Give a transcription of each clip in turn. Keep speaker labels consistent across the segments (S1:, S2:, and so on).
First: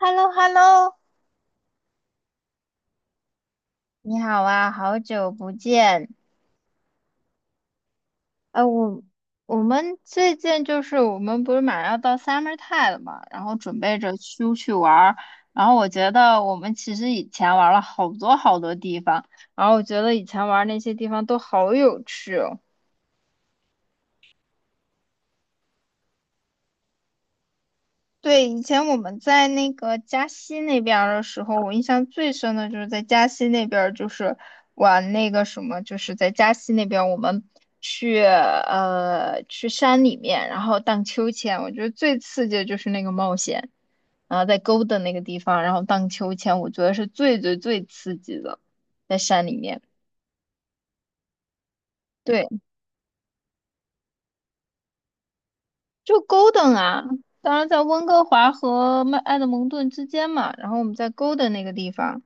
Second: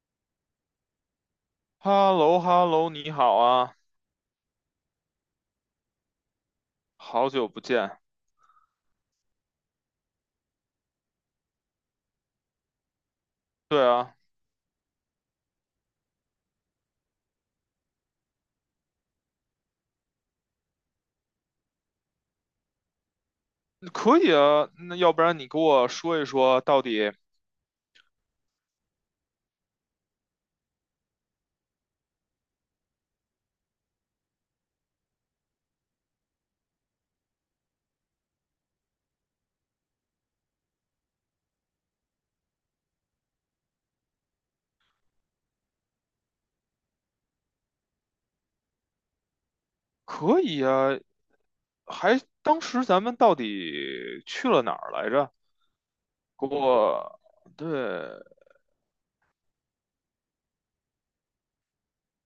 S1: h e l l o h e l l o
S2: h e l l o h e l l o 你好啊，
S1: 你好啊，好久不见。
S2: 好久不见。
S1: 呃，我我们最近就是我们不是马上要到 summer time 了嘛，然后准
S2: 对
S1: 备着
S2: 啊，
S1: 出去玩儿。然后我觉得我们其实以前玩了好多好多地方，然后我觉得以前玩那些地方都好有趣哦。
S2: 可以啊，那要不然你给我说一说，到底
S1: 对，以前我们在那个嘉西那边儿的时候，我印象最深的就是在嘉西那边，就是玩那个什么，就是在嘉西那边，我们去山里面，然后荡秋千。我觉得最刺激的就是那个冒险，然后在沟的那个地方，然后荡秋千，我觉得是最最最刺激的，在山里面。
S2: 可以啊？还
S1: 对，
S2: 当时咱们到底去了哪儿来着？
S1: 就 g
S2: 给
S1: o 啊，
S2: 我，
S1: 当
S2: 对
S1: 然在温哥华和曼埃德蒙顿之间嘛，然后我们在 g o 那个地方。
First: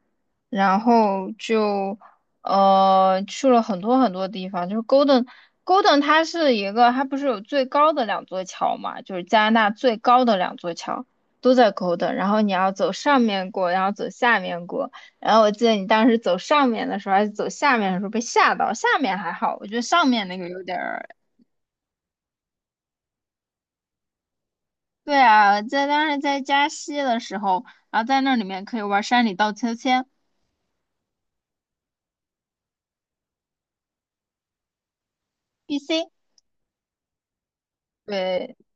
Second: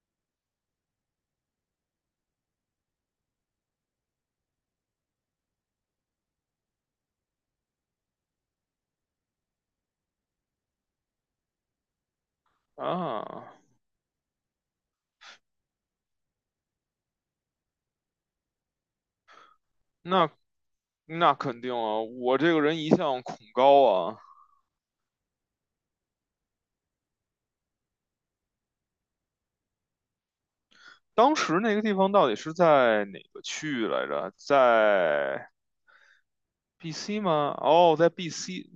S1: 然后就去了很多很多地方，就是 Golden 它是一个，它不是有最高的两座桥嘛，就是加拿大最高的两座桥都在 Golden，然后你要走上
S2: 啊，
S1: 面过，然后走下面过，然后我记得你当时走上面的时候还是走下面的时候被吓到，下面还好，我觉得上面
S2: 那
S1: 那个有点儿。
S2: 那肯定啊，我这个人一向恐高啊。
S1: 对啊，在当时在加西的时候，然后在那里面可以玩山里荡秋千
S2: 当时那个地方到底是在哪个区域来着？在
S1: ，BC。
S2: BC 吗？哦，在
S1: 对，
S2: BC。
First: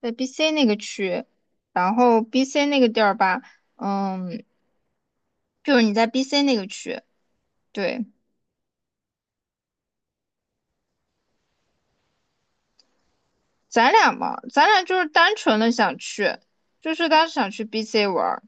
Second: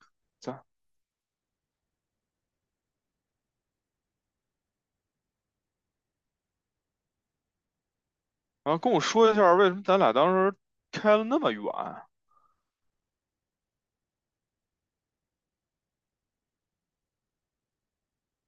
S1: 在 BC 那个区，然后 BC 那个地儿吧，嗯，就是你在 BC 那个区，对，
S2: 然后跟我说一下为什么咱俩当时开了那么远。
S1: 咱俩嘛，咱俩就是单纯的想去，就是当时想去 BC 玩儿，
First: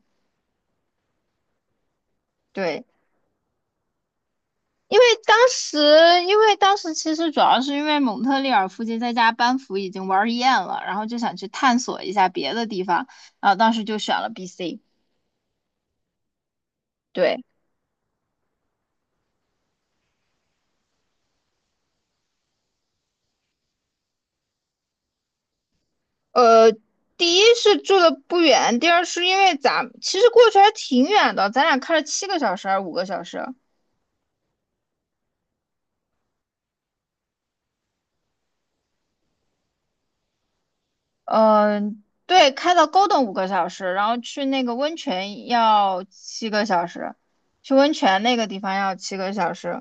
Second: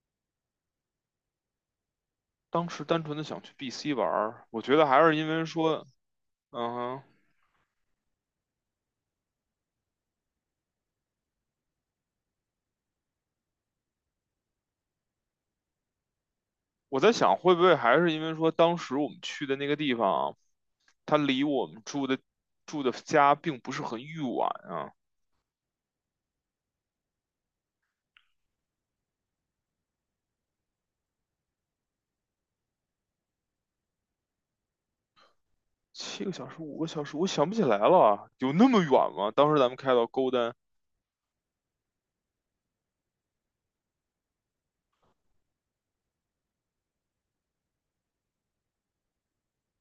S2: 当
S1: 对，
S2: 时单纯的想去 BC 玩儿，我觉得
S1: 因
S2: 还
S1: 为
S2: 是因为
S1: 当时，
S2: 说，
S1: 因为
S2: 嗯
S1: 当时
S2: 哼，
S1: 其实主要是因为蒙特利尔附近在家班服已经玩儿厌了，然后就想去探索一下别的地方，然后当时就选了 BC，
S2: 我在想
S1: 对，
S2: 会不会还是因为说当时我们去的那个地方，它离我们住的家并不是很远啊，
S1: 呃，第一是住的不远，第二是因为咱其实过去还挺远的，咱俩开了七个小时还是五个小时？
S2: 七个小时、五个小时，我想不起来了，有那么远吗？当时咱们开到 Golden
S1: 嗯、对，开到高等五个小时，然后去那个温泉要七个小时，去温泉那个地方要七个小时。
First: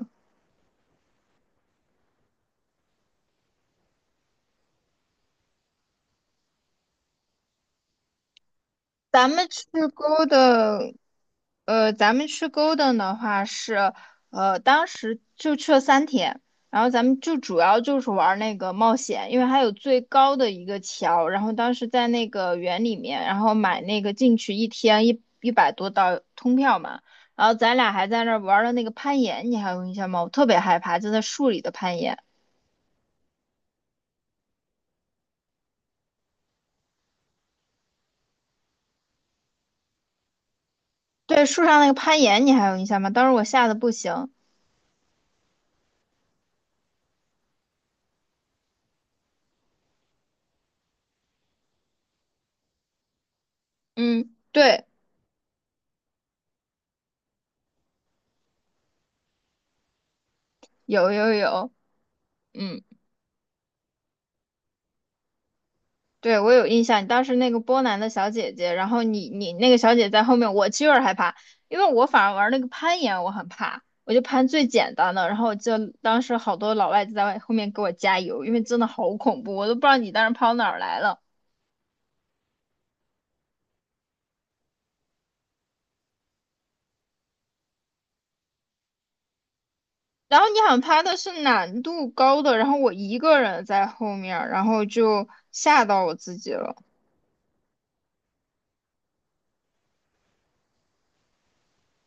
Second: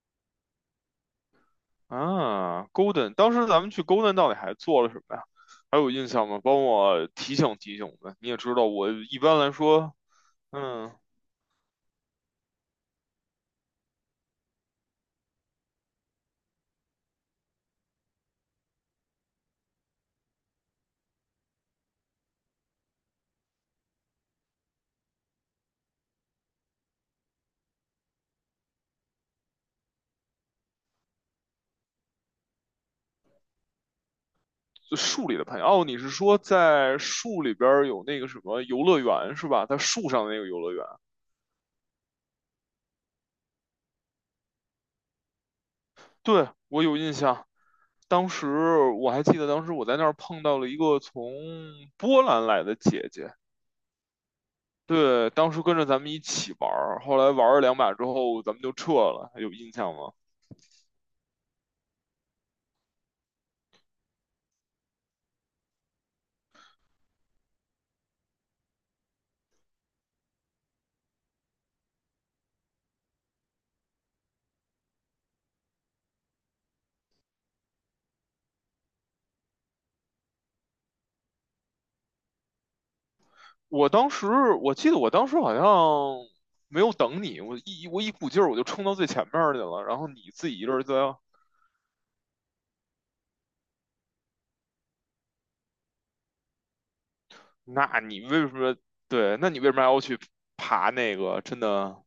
S2: 啊，Golden，当时咱们去 Golden 到底还做了什么呀？还有印象吗？帮我提醒提醒呗。你也知道，我一
S1: 咱
S2: 般
S1: 们
S2: 来
S1: 去
S2: 说，
S1: g
S2: 嗯。
S1: 的，咱们去 g o 的话是，当时就去了3天，然后咱们就主要就是玩那个冒险，因为还有最高的一个桥，然后当时在那个园里面，然后买那个进去一天一百多刀通票嘛，然后咱俩还在那儿玩了那个攀岩，你还有印象吗？我特别害怕，就在树里的攀岩，
S2: 就树里的朋友哦，你是说在树里边有那个什么游乐园是吧？在树上的那个游乐园，
S1: 对，树上那个攀岩你还有印象吗？当时我吓得不行，
S2: 对，我有印象。当时我还记得，当时我在那儿碰到了一个从波兰来的姐姐，
S1: 嗯，对，
S2: 对，当时跟着咱们一起玩儿，后来玩了两把之后，咱们就撤了，还有印象吗？
S1: 有有有，嗯。对，我有印象，你当时那个波兰的小姐姐，然后你那个小姐在后面，我就有点害怕，因为我反而玩那个攀岩我很怕，我就攀最简单的，然后就当时好多老外就在后面给我加油，因为真的好恐怖，我都不知道你当时跑哪儿来了。
S2: 我当时我记得我当时好像没有等你，我一股劲儿我就冲到最前面儿去了，然后你
S1: 然后
S2: 自
S1: 你
S2: 己一
S1: 好
S2: 个
S1: 像
S2: 人在
S1: 爬的是难度高的，然后我一个人在后面儿然后就吓到我自己了。
S2: 那你为什么对？那你为什么还要去爬那个？真的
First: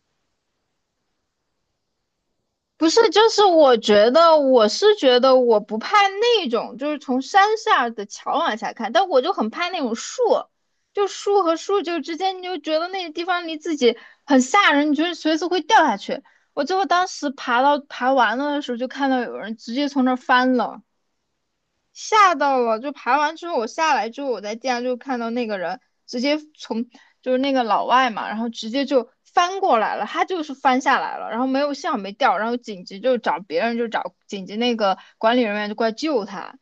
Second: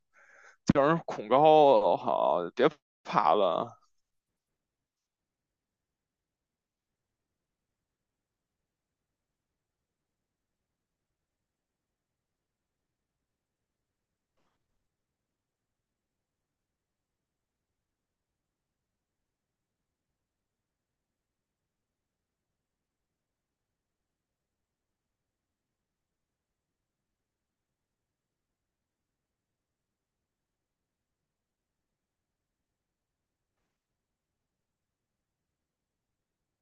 S2: 叫人恐高，好，别
S1: 不是，就
S2: 爬
S1: 是
S2: 了
S1: 我觉得我是觉得我不怕那种，就是从山下的桥往下看，但我就很怕那种树，就树和树就之间，你就觉得那个地方离自己很吓人，你觉得随时会掉下去。我最后当时爬完了的时候，就看到有人直接从那儿翻了。吓到了，就爬完之后我下来之后，我在地上就看到那个人直接从就是那个老外嘛，然后直接就翻过来了，他就是翻下来了，然后没有幸好没掉，然后紧急就找别人就找紧急那个管理人员就过来救他，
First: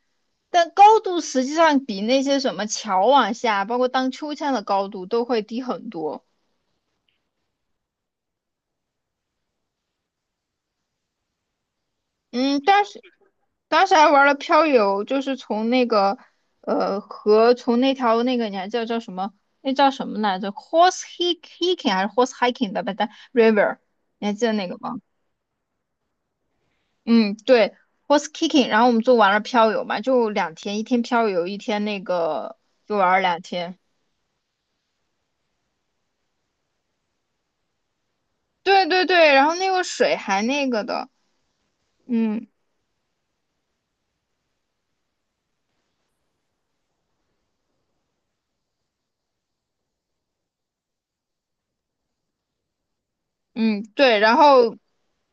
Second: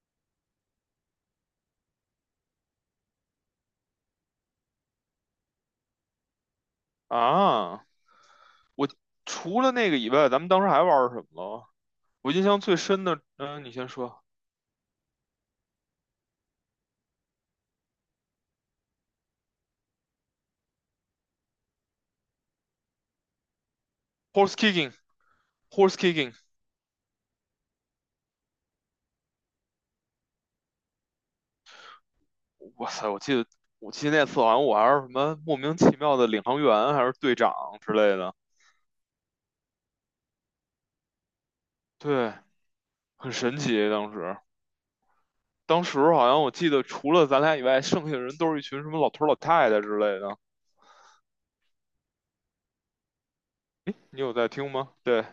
S1: 但高度实际上比那些什么桥往下，包括荡秋千的高度都会低很多。
S2: 啊！我除了那个以外，咱们当时还玩儿什么了？我印象
S1: 嗯，
S2: 最
S1: 但是
S2: 深的，嗯，你
S1: 当
S2: 先
S1: 时还
S2: 说
S1: 玩了漂流，就是从那个河，从那条那个你还记得叫什么？那叫什么来着？Hiking 还是 horse hiking 的吧？但 river，你还记得
S2: ，horse
S1: 那个吗？
S2: kicking，horse kicking，
S1: 嗯，对，horse hiking。然后我们就玩了漂流嘛，就两天，一天漂流，一天那个，
S2: 哇
S1: 就
S2: 塞，
S1: 玩了两天。
S2: 我记得那次好像我还是什么莫名其妙的领航员还是队长之类的，
S1: 对对对，然后那个水还那个的，
S2: 对，
S1: 嗯
S2: 很神奇当时。当时好像我记得，除了咱俩以外，剩下的人都是一群什么老头儿老太太之类的。
S1: 嗯，对，
S2: 你有
S1: 然
S2: 在听
S1: 后
S2: 吗？对，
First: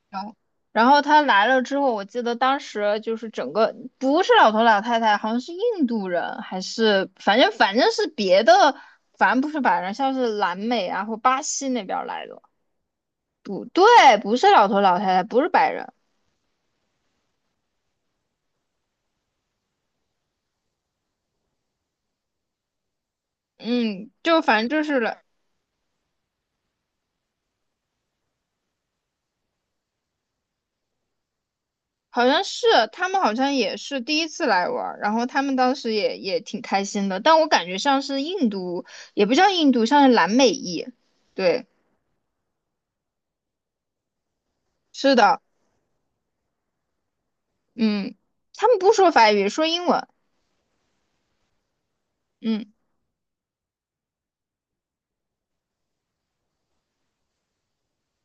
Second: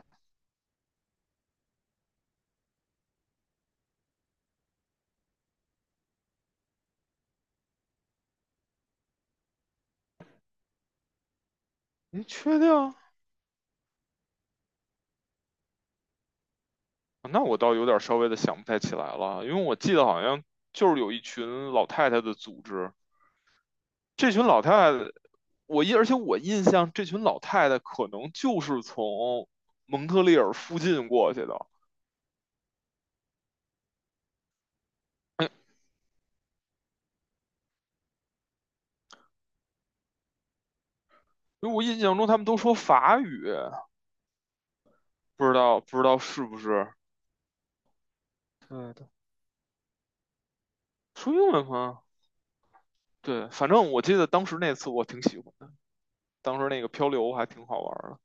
S1: 他来了之后，我记得当时就是整个不是老头老太太，好像是印度人，还是反正是别的，反正不是白人，像是南美啊或巴西那边儿
S2: 你
S1: 来的。
S2: 确定？哦
S1: 不对，不是老头老太太，不是白人。
S2: 那我倒有点稍微的想不太起来了，因为我记得好像就是有一群老太太的组织，
S1: 嗯，
S2: 这
S1: 就
S2: 群老
S1: 反正
S2: 太
S1: 就是
S2: 太，
S1: 了，
S2: 我印，而且我印象这群老太太可能就是从蒙特利尔附近过去的，
S1: 好像是他们好像也是第一次来玩儿然后他们当时也挺开心的，但我感觉像是印度，也不叫印度，像是南美裔。对，
S2: 因为我印象中他们都说法语，
S1: 是的，
S2: 不知道是不是
S1: 嗯，他们不
S2: 对的，
S1: 说法语，说英文。
S2: 说英文吗？
S1: 嗯，
S2: 对，反正我记得当时那次我挺喜欢的，当时那个漂流还挺好玩的，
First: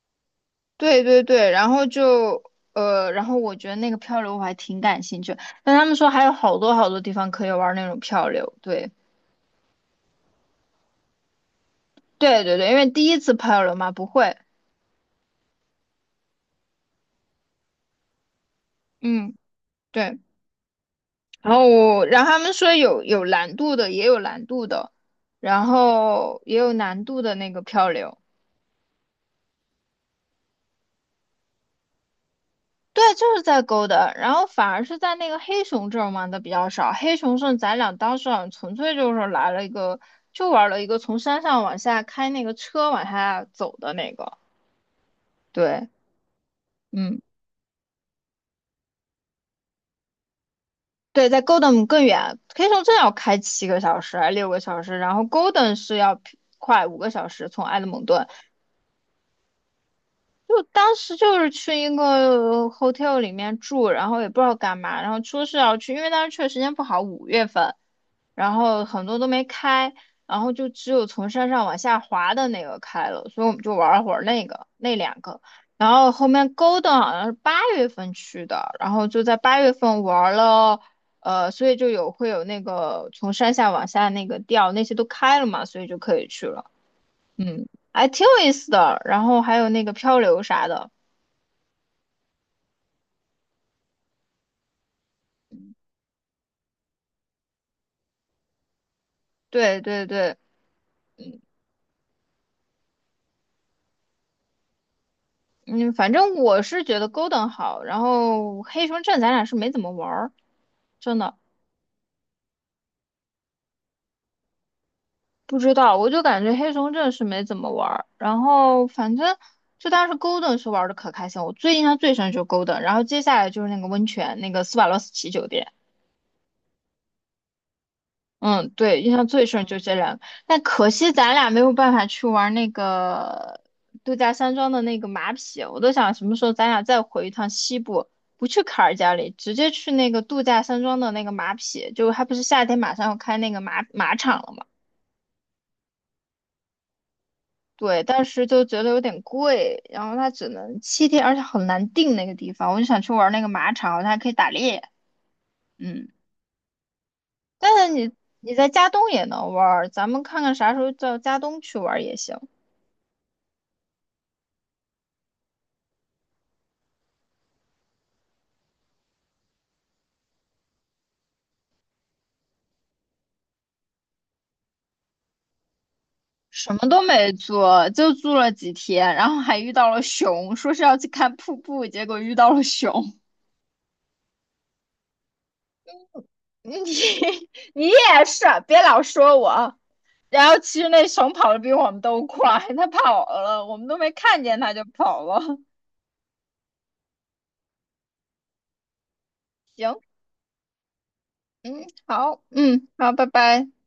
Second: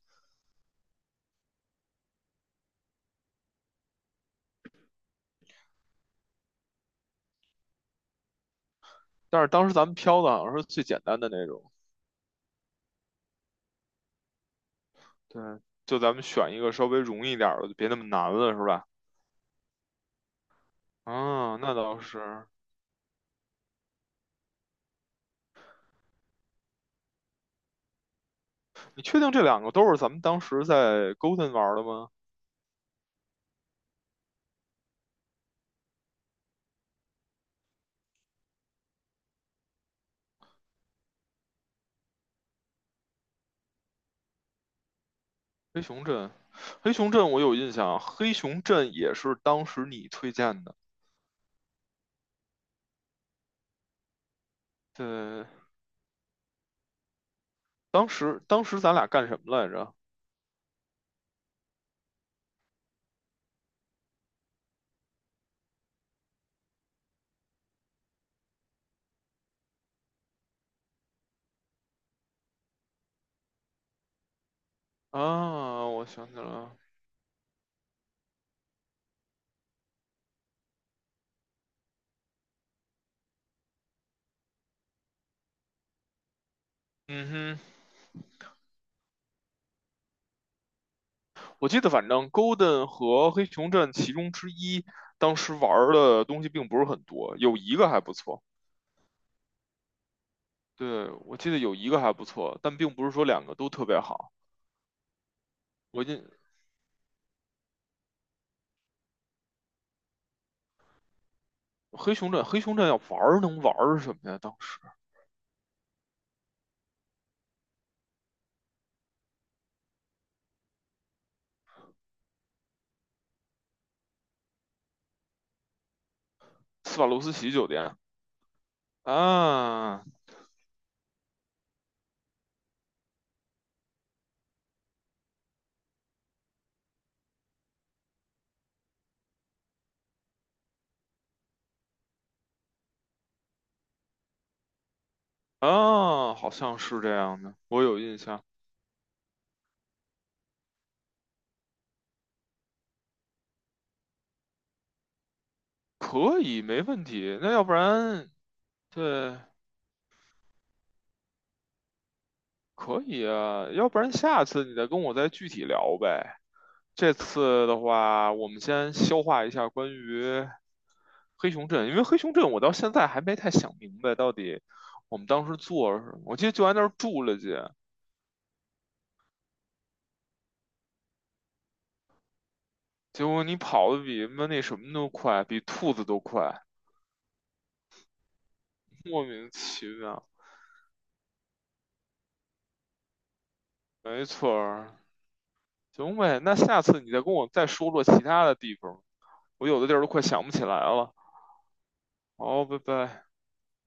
S1: 对对对，然后就然后我觉得那个漂流我还挺感兴趣，但他们说还有好多好多地方可以玩那种漂流，对
S2: 但是当时咱们漂的好像是最简单的那种，
S1: 对对对，因为第一次漂流嘛，不会，
S2: 对，就咱们选一个稍微容易点儿的，就别那么难了，是吧？
S1: 嗯，对，然
S2: 啊，
S1: 后
S2: 那倒
S1: 我然后他
S2: 是。
S1: 们说有难度的，也有难度的，然后也有难度的那个漂流，
S2: 你确定这两个都是咱们当时在 Golden 玩的吗？
S1: 对，就是在 Golden，然后反而是在那个黑熊镇玩的比较少。黑熊镇咱俩当时好像纯粹就是来了一个，就玩了一个从山上往下开那个车往下走的那个。
S2: 黑
S1: 对，
S2: 熊镇，黑熊
S1: 嗯，
S2: 镇我有印象，黑熊镇也是当时你推荐的。
S1: 对，在 Golden 更远，黑熊镇要开七个小时还是6个小时，然后
S2: 对，
S1: Golden 是要快五个小时从埃德蒙
S2: 当
S1: 顿。
S2: 时当时咱俩干什么来着？
S1: 就当时就是去一个 hotel 里面住，然后也不知道干嘛，然后说是要去，因为当时去的时间不好，5月份。然后很多都没开，然后就只有从山上往下滑的那个开了，所以我们就玩了会儿那个那两个，
S2: 啊，
S1: 然
S2: 我
S1: 后后
S2: 想起来
S1: 面
S2: 了。
S1: 勾的好像是八月份去的，然后就在八月份玩了，所以就有会有那个从山下往下那个吊，那些都开了嘛，所以就可以去了，
S2: 嗯哼，
S1: 嗯，还挺有意思的，然后还有那个漂流啥的，
S2: 我记得反正 Golden 和黑熊镇其中之一，当时玩儿的东西并不是很多，有一个还不错。
S1: 对对对。
S2: 对，我记得有一个还不错，但并不是说两个都特别好。
S1: 嗯，
S2: 我已
S1: 反
S2: 经
S1: 正我是觉得 Golden 好，然后黑熊镇咱俩是没怎么玩儿，真的。
S2: 黑熊镇，黑熊镇要玩儿能玩儿什么呀？当时
S1: 不知道，我就感觉黑熊镇是没怎么玩儿，然后反正就当时 Golden 是玩的可开心，我最印象最深就是 Golden，然后接下来就是那个温泉，那个斯瓦洛斯奇酒店，
S2: 斯瓦罗斯奇酒店
S1: 嗯，对，印象最深就这
S2: 啊
S1: 两个，但可惜咱俩没有办法去玩那个度假山庄的那个马匹，我都想什么时候咱俩再回一趟西部，不去卡尔加里，直接去那个度假山庄的那个马匹，就还不是夏天马上要开那个马场了吗？
S2: 啊，好像是这样的，我有
S1: 对，
S2: 印
S1: 但
S2: 象。
S1: 是就觉得有点贵，然后它只能7天，而且很难定那个地方。我就想去玩那个马场，它还可以打猎，嗯。
S2: 可以，没问题。那要不
S1: 但是你
S2: 然，
S1: 你在加东也
S2: 对，
S1: 能玩儿咱们看看啥时候到加东去玩儿也行。
S2: 可以啊。要不然下次你再跟我再具体聊呗。这次的话，我们先消化一下关于黑熊镇，因为黑熊镇我到现在还没太想明白到底我们当时做了什么。我记得就
S1: 什
S2: 在
S1: 么
S2: 那儿
S1: 都
S2: 住
S1: 没
S2: 了去，
S1: 做，就住了几天，然后还遇到了熊，说是要去看瀑布，结果遇到了熊。
S2: 结果你跑的比妈那什么都快，比兔子都快，
S1: 你你也是啊，别老
S2: 莫
S1: 说
S2: 名
S1: 我。
S2: 其妙。
S1: 然后其实那熊跑得比我们都快，它跑了，我们都没
S2: 没
S1: 看
S2: 错
S1: 见它就
S2: 儿，
S1: 跑了。
S2: 行呗，那下次你再跟我再说说其他的地方，我 有的地
S1: 行，
S2: 儿都快想不起来了。
S1: 嗯，好，
S2: 好，拜
S1: 嗯，好，
S2: 拜。
S1: 拜拜。